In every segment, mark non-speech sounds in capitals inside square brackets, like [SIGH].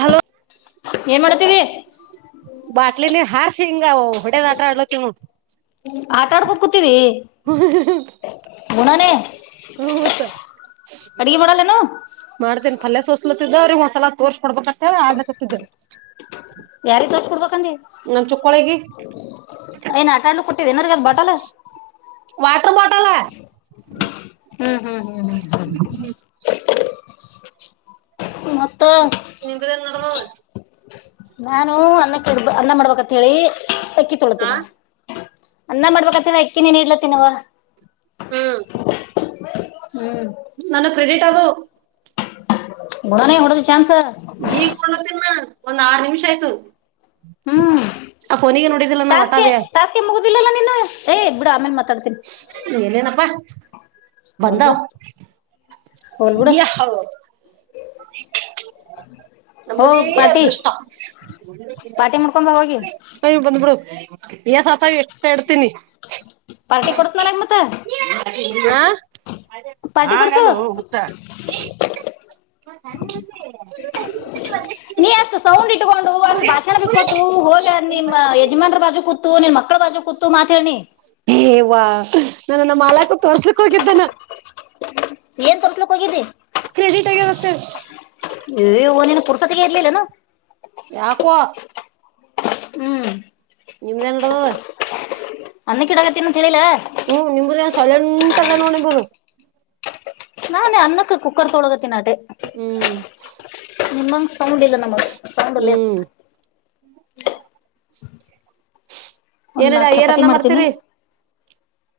Hello ಏನ್ ಮಾಡತಿರಿ. ಬಾಟ್ಲಿ ನೀ ಹಾರ್ಶಿಂಗಾವ್ ಹೊಡೆದ್ ಆಟಾ ಆಡ್ಲ ತಿವ್ ನೋಡು. ಆಟಡ್ಕೊ ಕುತ್ ಹು ಹಃ ಹಃ ಗುಣನೆ ಹ್ಮ ಮತ್ತ್ ಮಾಡಲ್ಲೇನು ಮಾಡ್ತೇನ ಪಲ್ಯ ಸೋಸ್ ತುತ್ಲಾತಿದೆ ಅವ್ರೀಗ್ ಒಂದ್ ಸಲ ತೋರ್ಸ್ಕಡ್ಬೇಕತ್ತೇ ಆಡ್ಲಕತ್ತಿದೆ. ಯಾರಿಗ್ ತೋರ್ಸ ಕೊಡ್ಬೇಕಂದಿ. ಚುಕ್ಕೋಳಿಗಿ ಏನ್ ಆಟಾಡ್ಲ ಕೊಟ್ಟಿದೆ ಏನಾರ ಬಟಲ. ವಾಟರ್ ಬಾಟಲ [UNINTELLIGIBLE] [UNINTELLIGIBLE] ಮತ್ತ ನಿಂಬದೇನ್ ನಡದದ ನಾನು ಅನ್ ಅನ್ನ ಮಾಡ್ಬಕಂತ್ ಹೇಳಿ ಅಕ್ಕಿ ತೊಳಿತಿ ಹಾ ನೋಡ. ಅನ್ನ ಮಾಡ್ಬೇಕಂತೆನೆ ಅಕ್ಕಿ ನೆನೆ ಇಡ್ಲತ್ತಿನವ. ನನ್ನ ಕ್ರೆಡಿಟ್ ಅದು. ಬುಡನೆ ಹೊಡ್ದು ಚಾನ್ಸ್. ಈಗ್ ನೋಡ್ಲತಿನ್ ನಾ ಒಂದ್ ಆರು ನಿಮಿಷ ಆಯ್ತು ಹ್ಮ್ ಆ ಫೋನಿಗೆ ನೋಡಿದಿಲ್ಲ ನಾವ್ ಅಟಾವೆ. ತಿಲಲ್ಲ ನಿನು ಏ ಬಿಡು ಆಮೇಲ್ ಮಾ ತರ್ತಿನ್ ಏನೇನಪ್ಪಾ ಮೂರ್ಬಿಡ. ಗೆ ಹಾ ನಮ್ಮದೇ ಹೋಗ್ ಪಾರ್ಟಿ ಅದೃಷ್ಟ ಪಾರ್ಟಿ ಮಾಡ್ಕೊಂಬ ಹೋಗಿ [UNINTELLIGIBLE] ಬಂದ್ಬಿಡು. ಏ ಸತ ಎಷ್ಟ ಇಡ್ತೀನಿ. ಪಾರ್ಟಿ ಕೊಡ್ಸ ನನಗ್ ಮತ್ತ ಹಾ ಪಾರ್ಟಿ ಕೊಡ್ಸು ಹಂಗಲೋ. [UNINTELLIGIBLE] ನೀ ಅಷ್ಟು ಸೌಂಡ್ ಇಟ್ಕೊಂಡು ಅಷ್ಟು ಭಾಷಣ ಬಿಕ್ಕಕೊತು ಹೋಗಿ ನಿಮ್ಮ ಯಜಮಾನ್ರ ಬಾಜು ಕೂತು ನಿನ್ ಮಕ್ಳು ಬಾಜ್ ಜು ಕುತು ಮಾತೆಳ್ ನಿ. ನಾನುನ್ನ ಮಾಲಾಕ ತೋರ್ಲಿಕ್ ಹೋಗಿದ್ದೇನ ಏನ್ ತರ್ಸ್ಲಿಕ್ ಹೋಗೀದೇ ಕ್ರೆಡಿಟ್ ಆಗ ಬತ್ತ ಪುರ್ಸೊತಿಗೆ ಇರ್ಲಿಲ್ಲ ನ ಯಾಕ್ಕೋ ಹ್ಮ್ ನಿಮ್ದೇನ್ ನಡದ ಅನ್ನಕ್ಕಿಡಕತ್ತಿನ ಅಂತ ಹೇಳಿಲ್ಲ ಹ್ಮ ನಿಮುದ ನ್ ಸಲೆಂಟ್ ಅದ ನೋಡಿಂಬೋದು ನಾನೇ ಅನ್ನಕ್ಕ ಕುಕ್ಕರ್ ತೊಳಗತ್ತಿನಟೆ ಹ್ಮ್ ನಿಮ್ಮಂಗ ಸೌಂಡ್ ಇಲ್ಲ ನಮ್ಮ ಸೌಂಡ್ ಹ್ಮ್ ಒಂದ್ ಏನಡ ನಾಲ್ಕು ಚಪಾತಿ ಏರನ್ನ ಮಾಡ್ತೀನಿ ಮಾಡ್ತೀರಿ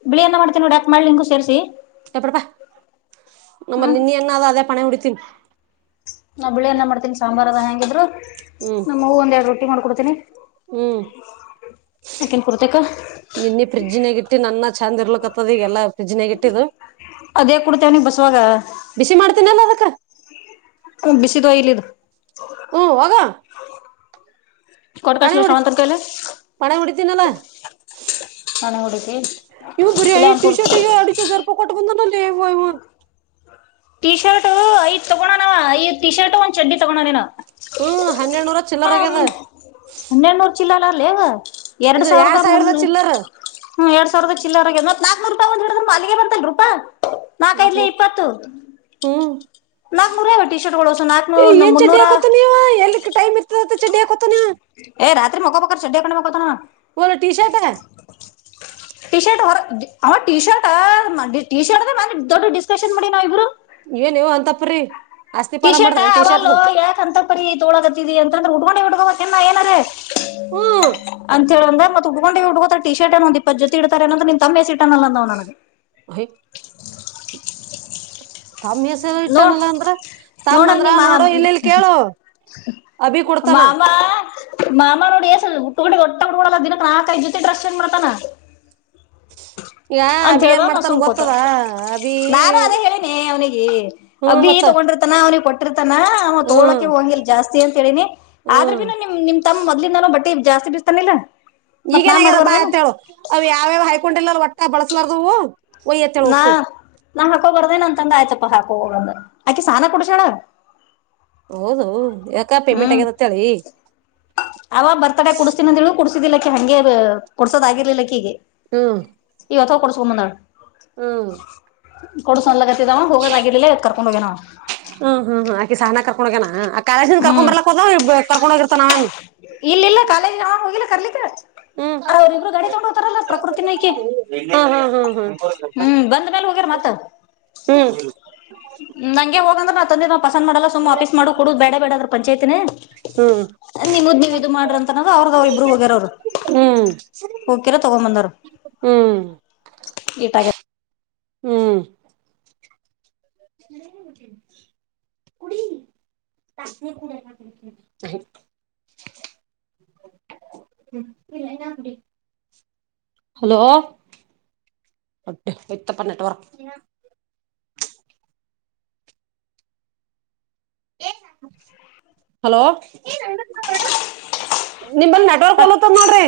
ಬಿಳಿ ಏನ ಮಾಡ್ತನಿ ನೋಡಿ ಯಕಕ್ ಮಾಡಿಲಿ ನಿಂಗು ಸೇರಿಸಿ ಎಪಡಪಾ ನಮ್ಮ ಹ್ಮ್ ನಿನ್ನ ಎ್ಣಾದ ಅದೇ ಪಣ ಉಡಿತೀನ ನಾ ಬಿಳಿೆ ಎನ ಮಾಡ್ತಿನಿ ಸಾಂಬಾರ್ ಅದ ಹ್ಯಾಂಗಿದ್ರು ಹ್ಮ್ ನಮ್ಮ್ಗ ಒಂದ ಎರಡು ರೊಟ್ಟಿ ಮಾಡ್ಕೊಡ್ತೀನಿ ಹ್ಮ್ [UNINTELLIGIBLE] ನಿನ್ನೆ ಫ್ರಿಜ್ ನಗಿಟ್ಟಿ ನನ್ನ ಚಂದ್ ಇರ್ಲಕ್ಕತ್ತದ ಈಗೆಲ್ಲಾ ಫ್ರಿಜ್ ನಗ ಇಟ್ಟಿದು ಅದೇ ಕೊಡ್ತೇವನಿಗೆ ಬಸವಾಗ ಬಿಸಿ ಮಾಡ್ತೀನಲ್ಲ ಅದಕ್ಕ ಕುಬಿಸಿ ದ ಇಲ್ಲಿದು ಹಓ ಆ [UNINTELLIGIBLE] ಕೊಟ್ ಪಣ ಕಸ್ಲ ಮುಡಿ ಶ್ರವಂತನ ಕೈಲೆ ಪಣ ಮುಡತೀಿನಲ್ಲ ನಾನೇ ಹೊಡಿತಿ ಇವು ಬರ ಇಲ್ಲ ಈ ಅವ್ನ್ ಟಿ ಕೊಡ್ ಶರ್ಟಿಗೆ ಅಡಚ ರ್ಪ ಕೊಟ್ಟ ಬಂದನಲ್ಲಿ [UNINTELLIGIBLE] ಟೀ ಶರ್ಟ ಐದ್ ತಗೋಣನವ ಐದ ಟೀ ಶರ್ಟ ಒಂದ್ ಚಡ್ಡಿ ತಗೊೋಣನ ನಾವ ಹ್ಮ್ ಹನ್ನೆರಡ್ನೂರ ಚಿಲ್ಲರಗ್ಯಿದೆ. ಹನ್ನೆರಡ್ ನೂರ್ ಚಿಲ್ಲಲ್ಲ ಎರಡ್ ಸಾವಿರದ ಚಿಲ್ಲರ್ ಎರ ಸಾವಿರ ಚಿಲ್ಲರೆ. ಒಂದ್ ಹಿಡಿದ್ ಅಲ್ಲಿಗೆ ಬಂತಲ್ ರೂಪಾ ನಾಲ್ಕೈದಲಿ ನಾಕ್ನೂರ್ ಇಪ್ಪತ್ತು. ಹ್ಮ್ ನಾಕ್ನೂರು ಟೀ ಶರ್ಟ್ ಸ ಏ ನಾಕ್ನೂರು ಏನ್ ಚಡ್ಡಿ ಮುನ್ನೂರ. ಹಾಕೋತಾನ ಇವ ಟೈಮ್ ಇರ್ತದೆ ಚಡ್ಡಿ ಇವ ಏ ರಾತ್ರಿ ಮಕ್ಕೋಬೇಕಾದ್ರೆ ಚಡ್ಡಿ ಅಕೊಂಡು ಮಕ್ಕೋತನ ಹರ ಟಿ ಶರ್ಟ್ ಆ. ಟಿ ಶರ್ಟ್ ಹೊರ ಅವ ಟಿ ಶರ್ಟ್ ಟಿ ಶರ್ಟ್ ಅದ ಮ ದೊಡ್ಡ ಡಿಸ್ಕಶನ್ ಮಾಡಿ ನಾವ್ ಇಬ್ರು. ಬ್ರೇ. ಟಿ ಶರ್ಟ್ ಅವಲ್ಲ ಯಾಕ ಅಂತ ಪರಿ ತೋಳಗತ್ತಿದಿ ಅಂತ ಅಂದ್ರೆ ಉಡ್ಗೋಿ ಹಡ್ಕೋಬೇಕೆ ಏನಾರ. ಹ್ಮ್ ಅಂತ ಹೇಳಂದ್ರೆ ಮತ್ತತ್ ಉುಡ್ಕೊಂಡೆಗೆ ಹುಡ್ಕ. ಟ ಶರ್ಟ್ ಏ ಒಂದು ಇಪ್ಪ ಜೊ ಇತಾರೆ ನಂದ್ರ ನಿನ್ ತಮ್ಮೆ ಸಿ ಇಟ ಅ ನ್ ನನಗೆ. ಹ. ತಮ್ಮ ಹೆಸರು ನೋಡ್ ಇಟ್ಟನಲ್ಲ ಅಂದ್ರ ತಮ್ಮ ಅಂದ್ರ ನೋಡುೋ ಇಲ್ಲಿ ಇಲ್ಲಿ ಕೇಳು. ಅಭಿ ಕೊಡ್ತಾನ ಮಾಮಾ. ಮಾಮಾ ನೋಡಿ ಎಏಸ ಹುಟ್ಟುಗಡೆ ಒಟ್ಟಗು ಕೂಡಲ್ಲ ದಿನಕ್ಕೆ ನಾಕೈ ಜೊತೆ ಡ್ರಶ್ ಹೆಂಗ್ ಮಾಡತಾನ. ಈಗ ಅಂತ ಅಭಿ ಹೇಳ್ದ ಏನ್ ನ ಮಾಡ್ತಾನ ಸುಮ್ಕೋತ ಗೊತ್ತದ ಅಭಿ ನಾನು ಅದೇ ಹೇಳನೆ ಅವ್ನಿಗೆ ಹ್ಮ್ ಅಬೀ ಮತ್ತ ತಗೊಂಡ. ತನ ಅವ್ರಿಗೆ ಕೊಟ್ಟ. ಹ್ಮ್ ತೋಳೋಕ್ಕೆ ಹಂಗಿಲ್ಲ ಜಾಸ್ತಿ ಅಂತ ಹೇಳಿನಿ ಆದ್ರ ಹ್ಮ್ ಬಿನು ನಿಮ ನಿಮ್ ತಮ್ಮ ಮೊದ್ಲಿಂದನು ಬಟ್ಟ ಜಾಸ್ತಿ ಬ. ತನಿಲ್ಲ. ಈಗೇಏನ ಆಾಗ್ಯದ ಬಾ ಅತಳು ಅವ ಯಾವ್ಯಾವ್ ಹೈಕೊಂಡಿಲ್ಲ ಒಟ್ಟಾ ಬಳಸ್ಲಾರದವು. ಒ ನಾ ಎಥಳಸು. ನಾ ಹಾಕೋಬರ್ದೇನ ಅಂತಂಗ ಆಯ್ತಪ್ಪ ಹಾಕೋ ಹೋಗದ ಆಕಿ ಸಾನ ಕುಡಸಣ. ಹೌದು ಯಾಕ ಪೇಮೆಂಟ್ ಹ್ಮ್ ಆಗ್ಯದ ಅಂತೇಳಿ ಅವ ಬರ್ತಡೆ ಕುಡಸ್ತೀನಂದು ಕುಡ್ಸ್. ಕ್ಕ ಹಂಗೆ ಕೊಡ್ಸೋದಾಗಿರ್ಲಿಲ್ಲಕ್ಕೀಗೆ. ಹಾ. ಯ ಕೊಡಸುಮ್ಮ ನಣ. ಹ್ಮ. ಅನ್ಲಕತ್ತಿದವ ಹೋಗೋದಾಗಿರ್ಲಿಲ್ಲ ಇವತ್ ಕರ್ಕೊಂಡ್ ಹೋಗ್ಯನ ಅವ ಹ್ಮ್ ಹ್ಮ್ ಹ್ಮ್ ಆಕಿ ಸಹನ ಕಕಣಕನಾ. ಹ ಆ ಕಾಸಿಂದ ಕರ್ಕೊಂಡ್ ಬಾರ್ ಹದ ಕಾರಡೋಗಿತ ನಾವಂಗ್. ಇಲ್ಲ ಇಲ್ಲ ಕಾಲೇಜ್ ನಾ ಹೋಗಿಲ್ಲ ಕರ್ಲಿಕ್ಕೆ. ಅವ್ರಿಬ್ರು ಗಡಿ ತಗೊಂಡ ಹೋಗತಾರಲ್ಲ ಪ್ರಕೃತಿನೈಕ ಅವೇನು ಹ್ಮ್ ಹ್ಮ್ ಬಂದ ಮೇ. ವ ಮತ. ಹ್ಮ್. ನಂಗೆ ಹೋಗ ಅಂದ್ರೆ ನ ತಂದೆ ನ ಪಸಂದ ಮಾಡಲ್ಲ ಸು ಆಫೀಸ್ ಮಾಡಕ್ ಕುಡುದು ಬೇ ಬೇಡದ್ರ ಪಂಚಾಯತಿನ. ಹ್ಮ್. ಮಾಡ್ರ ಅಂತ ಅವ್ರದವರು ಇಬ್ರು ಹೋಗ್ಯಾರ ಅವರು ಹೋಗಕಿರ ತಗೊಂಡ್ ಬಂದಾರ. ಹ್ಮ್ ಹ್ಮ್ ಈಟಾಗ. ಹ್ಮ್. ಕುಡ. ಹ. ಹ್ಮ್ ಇಲ್ಲ ನಾ ಅಡಿ. ಹಲೋಟ್ಟ ಇತ್ತ ಪನ್ನಟ್ ವರ. ಹಲೋ. ನಿಂಬಲ್ ನೆಟ್ವರ್ಕ್ ಓಲತ್ತದ್ ನೋಡ್ರಿ.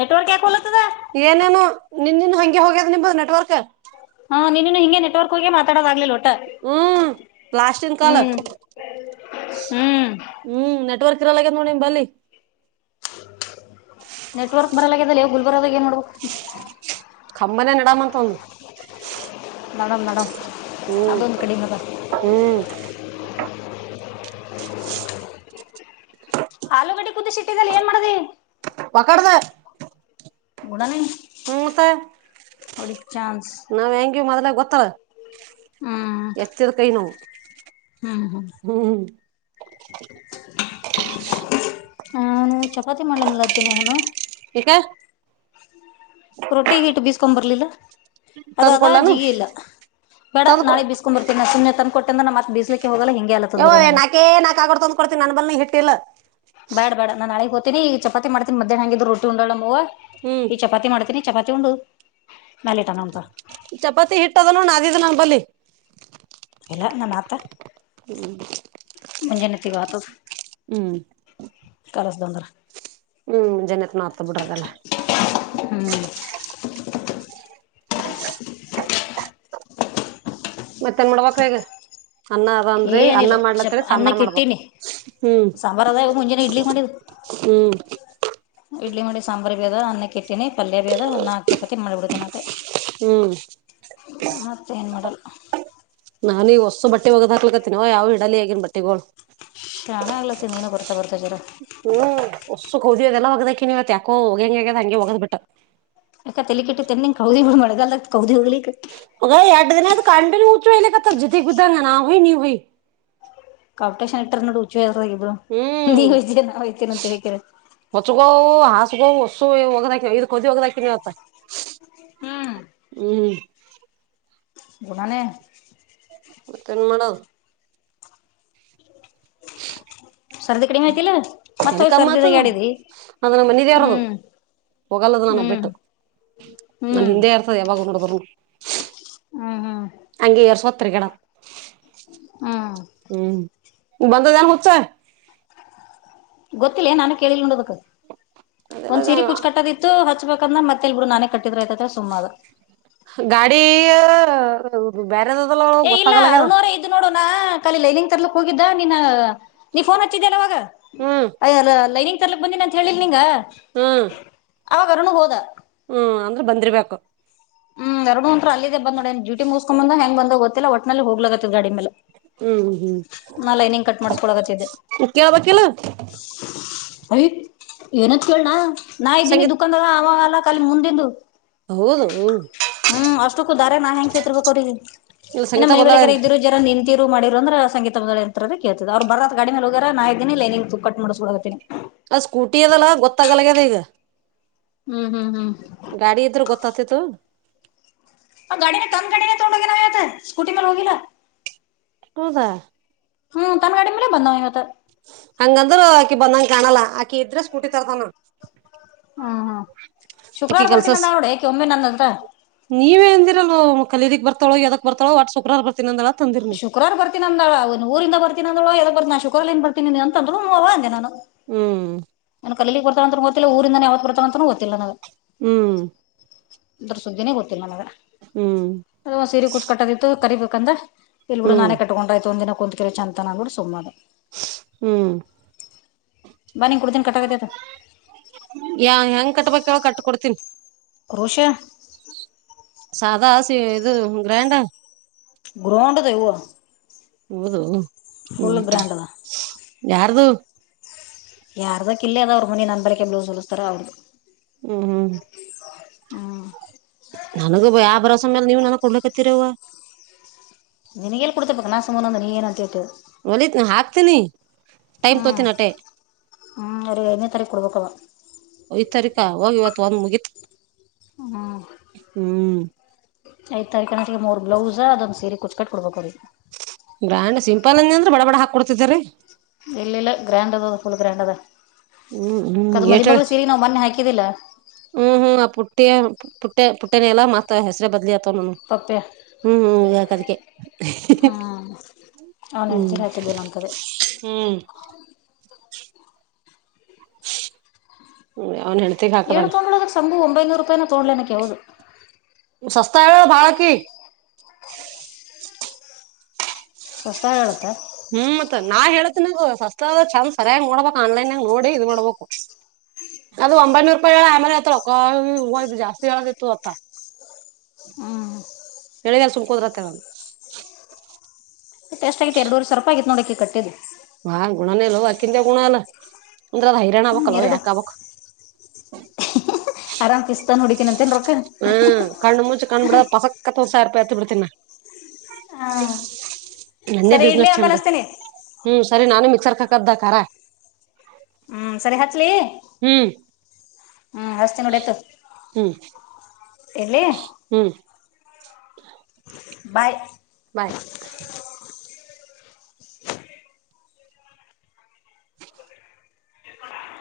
ನೆಟ್ರ್ ಕೋಲತ. ಏನೇನು ನಿನ್ನನ್ ಹಗೆ ಹೋಗ್ಯದ ನಿಂಬದ್ ನೆಟ್ವರ್ಕ್. ಹಾ ನೀನು ಹಿಗೆ ನೆಟ್ವರ್ ಹಿ ಮಾತಡ ಆಗ್ಲಿಲ್ಲೋ. ಹ್ಮ್ ಪ್ಲಾಸ್ಟನ್ ಕಾಲರ್ ಹ್ಮ್ ಹ್ಮ್ ನೆಟ್ವರ್ಕ್. ಒಳಗ ನೋಡಿ ನಿಂಬಲ್ಲಿ. ನೆಟ್ವರ್ಕ್ ಬರಲದಲ್ಲ ಗುಲ್ಬರದಾಗ ಏನ್ ನೋಡ್ಬೇಕ ಹಂಗ ನಡಮ ನಡಮ ಅದಂದು ಕಡಿ ಮಾಾ ಹ್ಮ್ ಆಲೂಗಡೆ ಕುದ ಸಿಟ್ಟಿದ್ದಲ್ಲಿ ಏನ್ ಮಾಡ್ದಿ ಒಕ್ಕಡದ ಗುಡ ನೀ ಹ್ಮ್ ಮತ್ತೆ ಚಾನ್ಸ್ ನಾವ್ ಹೆಂಗಗೆ ಮೊದ್ಲಾಗ ಗೊತ್ತಾರ ಹ್ಮ್ ಎಚ್ಚದ ಕೈ ನೋ ಹ್ಮ್ ಹ್ಮ್ ಹ ನಾನು ಚಪಾತಿ ಮಾಡ್ಲನ್ಲ್ಲಾತೀನಿ ಅವಾನು ಈಕ ರೊಟ್ಟಿ ಹಟ್ಟು ಬೀಸ್ಕೊ್ ಬರ್ಲಿಲ್ಲ ಅದು ತಂದ್ ಅದ ಕೊಡ್ಲಾನ ಜಿಗಿ ಇಲ್ಲ ಬೇಡ ತಂದ್ ಕೊ ನಾಳೆ ಬಿಸಸ್ಕೊಂಡ್ ಬರ್ತೀನ ನ ಸುಮ್ನೆ ತಂದ ಕೊಟ್ಟ ಅಂದ್ರೆ ನ ಮತ್ತ ಬೀ್ಲಿಕ್ಕೆ ಯ ನಾಕೇ ನಾಕ್ ಆಗಡ್ತ ಅಂದ್ ಕೊಡ್ತೀಿ ನನ್ ಬಲ್ ಹಿಟ್ಟಿಲ್ಲ ಬೇಡ ಬೇಡ ನಾ ನಾಳಗ್ ಹ್ತಿನಿ ಈ ಚಪಾತಿ ಮಾಡ್ತೀನ ಮ್ಯಾ್ ಹಿದ್ರು ರಟಿೋಳ್ವ ಹ್ಮ್ ಈಗ ಚಪಾತಿ ಮಾಡ್ತನಿ ಚಪಾಚ ಹುದು ಮಲೆಟ ನ ಹದ ಚಪಾತಿ ಹಿಟ್ಟದಲ್ಲಣ ಅಿದ ನನ್ ಬಲಿಿ ಎಲ್ಲ ನಮ್ಮ ಆತ ಹ್ಮ್ ಮಂಜೆ ನತ್ತಗತ ಕಲಸ ಬಂಗಾರ ಹ್ಮ್ ಜನತ್ನತ ಬಿಡದಲ್ಲ ಹ್ಮ್ ಹ ಮತ್ತೆ ಮೂಳ ಬೇಗ ಅನ್ನ ಅದ ಅಂದ್ರಿ ಅನ್ನ ಏನಿಲ್ಲ ಚಪ್ ಮಾಡ್ಲತ್ತರಿ ಸಾಂಬಾರ್ ಅನ್ನಕ್ ಮಾಡ್ಬ ಇಟ್ಟೀನಿ ಹ್ಮ್ ಸಾಂಬಾರ್ ಅದ ಇವಾಗ ಮುಂಜಾನೆ ಇಡ್ಲಿ ಮಾಡಿದ್ ಹ್ಮ್ ಇಡ್ಲಿ ಮಾಡಿ ಸಾಂಬಾರ ಬೇದ ಅನ್ನ ಕಿಟ್ಟಿನಿ ಪಲ್ಯ ಬೇದ ಅನ್ನಾಕ್ ಚಪಾ ಮಾಡಿಬಿಡ್ೀನಿ ಅಟೆ ಹ್ಮ್ ಮತ್ತೆ ಏನ್ ಮಾಡಲ್ಲ ನಾನು ಈಗ ವೊಸು ಬಟ್ಟೆ ಒಗದ ಹಾಕ್ಲಕತ್ತತಿನವ ಯಾವ ಹಿಡಲ್ಲಿ ಹಗನ್ ಬಟ್ಟೆಗಳು ಚಾಣ ಎಲ್ಲ ತಿ ನೀನು ಬಿಡು ಹ್ಮ್ ಹೊಸ್ಸು ಕೌದೀ ಹೋದದೆಲ್ಲಾ ಹೋಗದಕ ನೀವತ್ ಯಾಕೋ ಹೋಗ ಹಂಗ ಆಗ್ಯದ ಹಂಗೆ ಹೋಗದ್ ಬಿಟ್ಟ ಅಕ ತೆಲಿ ಕೆಟ್ಟತ್ತ ಕೌ್ದಿ ಮಳಗಾಲತ್ ಕೌದಿ ಹೋಗ್ಲಿಕ್ಕ ಕಂಡ ನ ಊಚು ವಲ್ಲ ಕತ ಜತೆ ಕು್ಧ ನಾ ನೀವುಿ ಕಾಂಪಿಟೇಶನ್ ಇಟರ್ ನೋಡು ಹುಚ ಅಲ್ ಇಬ್ರು ಹ್ಮ್ ನೀವ್್ ನ ಹ್ತೀರ ಅಂತ ಹಿಕರ ಸುಗ ಹೊಸು ಒೋಗದಾಕ ಇದ್ ಕದಿ ಹೋಗದಾಕನ್ವತ್ತ ಹ್ಮ್ ಹ್ಮ್ ಗುಧಾನೆ ಮತ ಎನ್ ಮಾಡದು [UNINTELLIGIBLE] ಸರ್ದಿ ಕಡೆ ಮಾತಿಲ್ಲ ಎಳಿ ಕಮ್ ಆತುದ್ ಅದು ನಮ ಮನಿ ದೇವರದು ಹ್ಮ್ ಹೋಗಲ್ಲದು ನಾನು ಹ್ಮ್ ಬ್ಬಿಟ್ಟು ನನ್ ಹ್ಮ್ ಹಿಂದೆ ಇರ್ತದೆ ಯಾವಾಗ ನೋಡ ಬ ಹ್ಮ್ ಹ್ಮ್ ಅಂಗೆ ಏರಸಕೊತ ತಿರಿಗಾಡದು ಹ್ಮ್ ಹ್ಮ್ ಬಂದುದೆನ್ ಹುಚ್ಚಾ ಗೊತ್ತಿಲ್ಲ ನಾನು ಕೇಳಿಲ್ಲ ನೋಡೋದಕ್ ಒಂದ್ ಸೀರೆ ಕುೂಚ್ ಕಟ್ಟೋದಿತ್ತು ಹತ್ತು ಬಂದ್ರ ಮತ್ತೆಲ್ ಬಿರು ನಾನೇ ಕಟ್ಟಿದ್ರ ಆಯತತ್ ಸುಮ್ಮದ ಕೆ ಬ್ಯರೆದ ತಲ್ಲ ಗೊತ್ತಾಗಲ್ಲಾಗ ಕಲ ಲೈನಿಂಗ್ ತರ್ಲಿಕ್ ಹೋಗಿದ್ದ ನಿನ್ನ ನೀ ಫೋನ್ ಹಚ್ಚಿದ್ದನ ಅವಾಗ ಹ್ಮ್ ಅಯ ಅಲ್ಲ ಲೈನಿಂಗ ತರ್ಕ್ ಬಂದಿ ಅಂತ ಹೇಳಿಲ್ ನಿಂಗ ಹ್ಮ್ ಅವಾಗರುಣ ಹೋದ ಹ್ಮ್ ಅಂದ್ರೆ ಬಂದಿರ್ಬೇಕು ಹ್ಮ್ ಎರಡು ಅಂತುರ್ ಅಲ್ಲದೆ ಬ್ೋ ಡೂಟಿ ಮುಗಸ್ಕೊ ಬಂದ ಹ ಹೆಂಗ ಬಂದ ಗೊತ್ತಿಲ್ಲ ಒಟ್ನಲ್ಲಿ ಹೋಗ್ಲತ್ತದ ಗಾಡಿ ಮೇಲೆ ಹ್ಮ್ ಹ್ಮ್ ನಾ ಲೈನಿಂಗ್ ಕಟ್ ಮಾಡಸ್ಕೊಳಗತ್ತಿದ್ದೆ ಕ್ಕೆಳ ಬೇಕ ಎಲ್ಲಾ ಅಯ ಏನಂತ ಕೇಳಲಿ ನ ನಾ ಇದೀನಿ ಸಂಗೀತ ದುಕಾನದಲ್ಲ ಆಮಲ್ಲ ಕಲಿ ಮುಂದಿಂದು ಹೌದು ಹ್ಮ್ ಅಷ್ಟಕ್ಕೂ ದಾರೆ ನಾ ಹೆಂಗ ಕೇಳತಿರ್ಬೇಕ ಅವ ಇಲ್ಲ ಇನ್ನ ಸಂಗೀತ ಮನ ಬಳೇಕರೆ ಬಂದಾಳೇನ್ ಇದರು ಜರ ನಿ ಶೀರು ಮಾಡಿರ ಅಂದ್ರ ಸಂಗೀತಂತ ಕೇತದ್ರು ಬರದ ಗಾ ಮೇ ಹೋಗ್ಯ ನಾ ಇದೀನಿ ಇು ಕಟ್ಟ ಮಾಡ್ಕೊ ಹತಿನಿ ಅ ಸ್ಕೂಟಿ ಅದಲ್ಲ ಗೊತ್ತಾಗಲ್ಗದ ಈಗ ಹ್ಮ್ ಹ್ಮ್ ಹ್ಮ್ ತೋತೆತು ಹ ಗಾಡಿನ ಕಂದ್ ಗಾಡಿನ ತೊಗೊಂಡಗನಾವ್ತ ಸ್ಕೂಟಿ ಮೇಲೆ ಹೋಗಿಲ್ಲ ಹೌದ ಹ್ಮ್ ತನ್ನಗಾಡಿ ಮೇಲೆ ಬಂದಾವ ಇವತ್ತು ಹಂಗಂದ್ರ ಆಕಿ ಬಂದಂಗ ಕಾಣಲ್ಲ ಆಕಿ ಇದ್ರೆ ಸ್ಕಟಿತರ್ತಾನ ಹ್ಮ ಹಾ ಅಕ್ಕಿ ಕೆಲ್ಸ ನೀವಂದಿರಲ್ ಕಲೀಗ್ ಬರ್ತಳ ಯಾವದ ಬರ್ಳ ಒಟ್ು್ರಾರ್ರ್ತನ ಅ ಹೇಳಳ ಶುಕ್ರಾರ ಬರ್ತೀಿ ಅಂದಳ ಅವ ಊರಿಂದ ಬರ್ತಿನಿ ಅಂದಳದ ಬರ್ತ ನಾ ಶುಕ್ರಾರ ಏ ಬರ್ತಿನಿ ಅಂದರು ಅವವ ಅಂದ ನಾನು ಹ್ಮ್ ನಾನ ಕಲ ಕೊಡ್ತಾವಂತೂ ಓದತ್ತಿಲ್ಲ ಊರಿಂದಾನ ಯಾವತ್ ಕೊಡ್ತಾವಂತನ ಓದಲ್ಲ ನಾವ ಹ್ಮ್ ಅದೂರು ಸುದ್ದಿನೇ ಗೊತ್ತಿಲ್ಲ ನನಗ ಹ್ಮ್ ಅದ ಸೀರೆ ಕುೂಸಕಟ್ಟದಿತ್ತು ಕರಿಬೇಕಂದ್ರ ಇಲ್ ಬಿೂಡು ಹ್ಮ್ ನಾನೇ ಕಕೊಂಡ್ತ ಒಂದಿನ ಕುತ್ ಜೆಂತನ ಅಂತ ನನ್ ಬಿಡ ಸುಮ್ಮ ಹ್ಮ್ ಬನೀ ಕೊಡ್ತೀನಿ ಕಟ್ಟಾಕತೈತ ಯ ಹೆಂಗ ಕಟ್ಬೇಕ ಕಟ್ ಕೊೊಡ್ತೀನೀ [UNINTELLIGIBLE] ಸದಾ [UNINTELLIGIBLE] ಇದು ಗ್ರ್ಯಾಂಡಾ ಗ್ರೌಂಡದೆ ಹೌದು ಹ್ಮ್ ಅದ [INAUDIBLE] ಯಾರ್ದು ಯಾರದಕ್ಕ ಇಲ್ಲ ಅದ ಅವ್ರ ಮನಿ ನಂದ ಬಳಿಕೆ ಬ್ಲೌಸ್ ಹೊಲಿಸ್ತಾರ ಅವ್ರದು ಹ್ಮ್ ಹ್ಮ್ ನನಗ ಯಾವ ಭರವಸೆ ಮ್ಯಾಲ ನೀವು ನನಗ್ ಕೊಡ್ಲಕತ್ತೀರವ ನಿನಗೆ ಎಲ್ ಕುಡ್ತಬೇಕ ನಾ ಸಮ್ ಅಂದ ನೀನಾಂತಿಯ [UNINTELLIGIBLE] ಹಾಕ್ತೀನಿ ಟೈಮ್ ಹ್ಮ್ ತೋಗತೀನಿ ಅಟೆ ಹ್ಮ್ ಅವ್ರಿಗೆ ಐದನೇ ತಾರೀಕು ಕೊಡ್ಬೇಕವ [UNINTELLIGIBLE] [UNINTELLIGIBLE] ಹ್ಮ್ ಹ್ಮ್ ಐದ್ ತಾರೀಕ [INAUDIBLE] ಮೂರ್ ಬ್ಲೌಸ್ ಅದೊಂದು ಸೀರೆ ಕುಚ್ಕಟ್ಟಿ ಕೊಡ್ಬೇಕು ಅವ್ರಿಗೆ ಬ್ರ್ಯಾಂಡ್ ಸಿಂಪಲ್ ಅಂದ ಅಂದ್ರೆ ಬಡ ಬಡ ಹಾಕ ಕೊಡ್ತಿದೆರೀ ಇಲ್ಲ ಇಲ್ಲ ಗ್ರ್ಯಾಂಡ್ ಅದ ಫುಲ್ ಗ್ರ್ಯಾಂಡ್ ಅದ ಹ್ಮ್ [INAUDIBLE] ಹ್ಮ್ ಕದು ಎಟ್ ಮಧು ಹೇಳ್ ಮಗಳು ಸೀರೆ ನಾವು ಮೊನ್ನೆ ಹಾಕಿದ್ದಿಲ್ಲ ಹ್ಮ್ ಹ್ಮ್ ಆ ಪುಟ್ಟಿಯ ಪುಟ್ಟೆ ಪುಟ್ಟನ ಎಲ್ಲಾ ಮತ್ತ ಹೆಸ್ರ ಬದ್ಲಿ [UNINTELLIGIBLE] ಪಪ್ಪೆ ಹ್ಮ್ ಹ್ಮ್ ಹ್ಮ್ ಅವ್ನ ಹೆಂಡ್ತಿರ್ ಹಾಕಿದ್ದಿಲ್ಲ ಅಂತದೆ [UNINTELLIGIBLE] ಹ್ಮ್ ಹ್ಮ್ [UNINTELLIGIBLE] [UNINTELLIGIBLE] ಸಂಭು ಒಂಬೈನೂರು ರೂಪಾಯಿನ ತಗೊಂಡಲೇ ನಕ್ಕಿ ಯಾವ್ದದು [UNINTELLIGIBLE] [UNINTELLIGIBLE] ಹ್ಮ್ ಮತ್ ನಾ ಹೇಳೇಳ್ತೇನದು ಸಸ್ತದ ಚಂದ್ ಸರಿಯಾಗಿ ನೋಡ್ಬೇಕ್ ಆನ್ಲೈನ್ಗ ನೋಡಿ ಇದ್ ಮಾಡ್ಬೇಕು ಅದು ಒಂಬೈನೂರು ರೂಪಾಯಿ ಹೇಳ ಆಮೇಲೆ ಹೇಳ್ತಾಳ ಅವ್ವ ಇದು ಜಾಸ್ತಿ ಹೇಳದಿತ್ತು ಅತ್ತ ಹ್ಮ್ [UNINTELLIGIBLE] ಎಷ್ಟ ಅಗ್ಯತೆ ಎರಡೂವರೆ ಸಾವಿರ ಆಗಿದೆ ನೋಡ ಅಕಿ ಕಟ್ಟಿದ್ದದು ಹಾ ಗುಣನೇ ಅಲ್ವ ಅಕಿಂದ ಗುಣ ಅಲ್ಲ ಅಂದ್ರ ಅದ ಹೈರಾಣ ಹ್ಮ್ ಆಬಕ್ಲ್ವ ಎರಡು ಯಾಕ್ ಆಗ್ಬೇಕು ಆರಾಮ್ [UNINTELLIGIBLE] ಹ್ಮ್ ಕಣ್ಣು ಮುಚು ಕಣ್ಣು ಬಿಡ ಪಸಕ್ಕತ್ತ ಒಂದು ಸಾವಿರ ಎತ್ತ್ ಬಿಡ್ತೀನ ಹಾ ನನ್ನೇ ಸರಿ ಇಡ್ಲಿ ಬಿಸ್ನೆಸ್ ಆಮೇಲೆ ಚಂದ ಹಚ್ತೀನಿ ಹ್ಮ್ ಸರಿ ನಾನು ಮಿಕ್ಸರ್ [UNINTELLIGIBLE] ಹ್ಮ್ ಸರಿ ಹಾಚ್ಲಿ ಹ್ಮ್ [UNINTELLIGIBLE] ನೋಡಿತು ಹ್ಮ್ [INAUDIBLE] ಎಲ್ಲಿ ಹ್ಮ್ ಬಾಯ್ ಬಾಯ್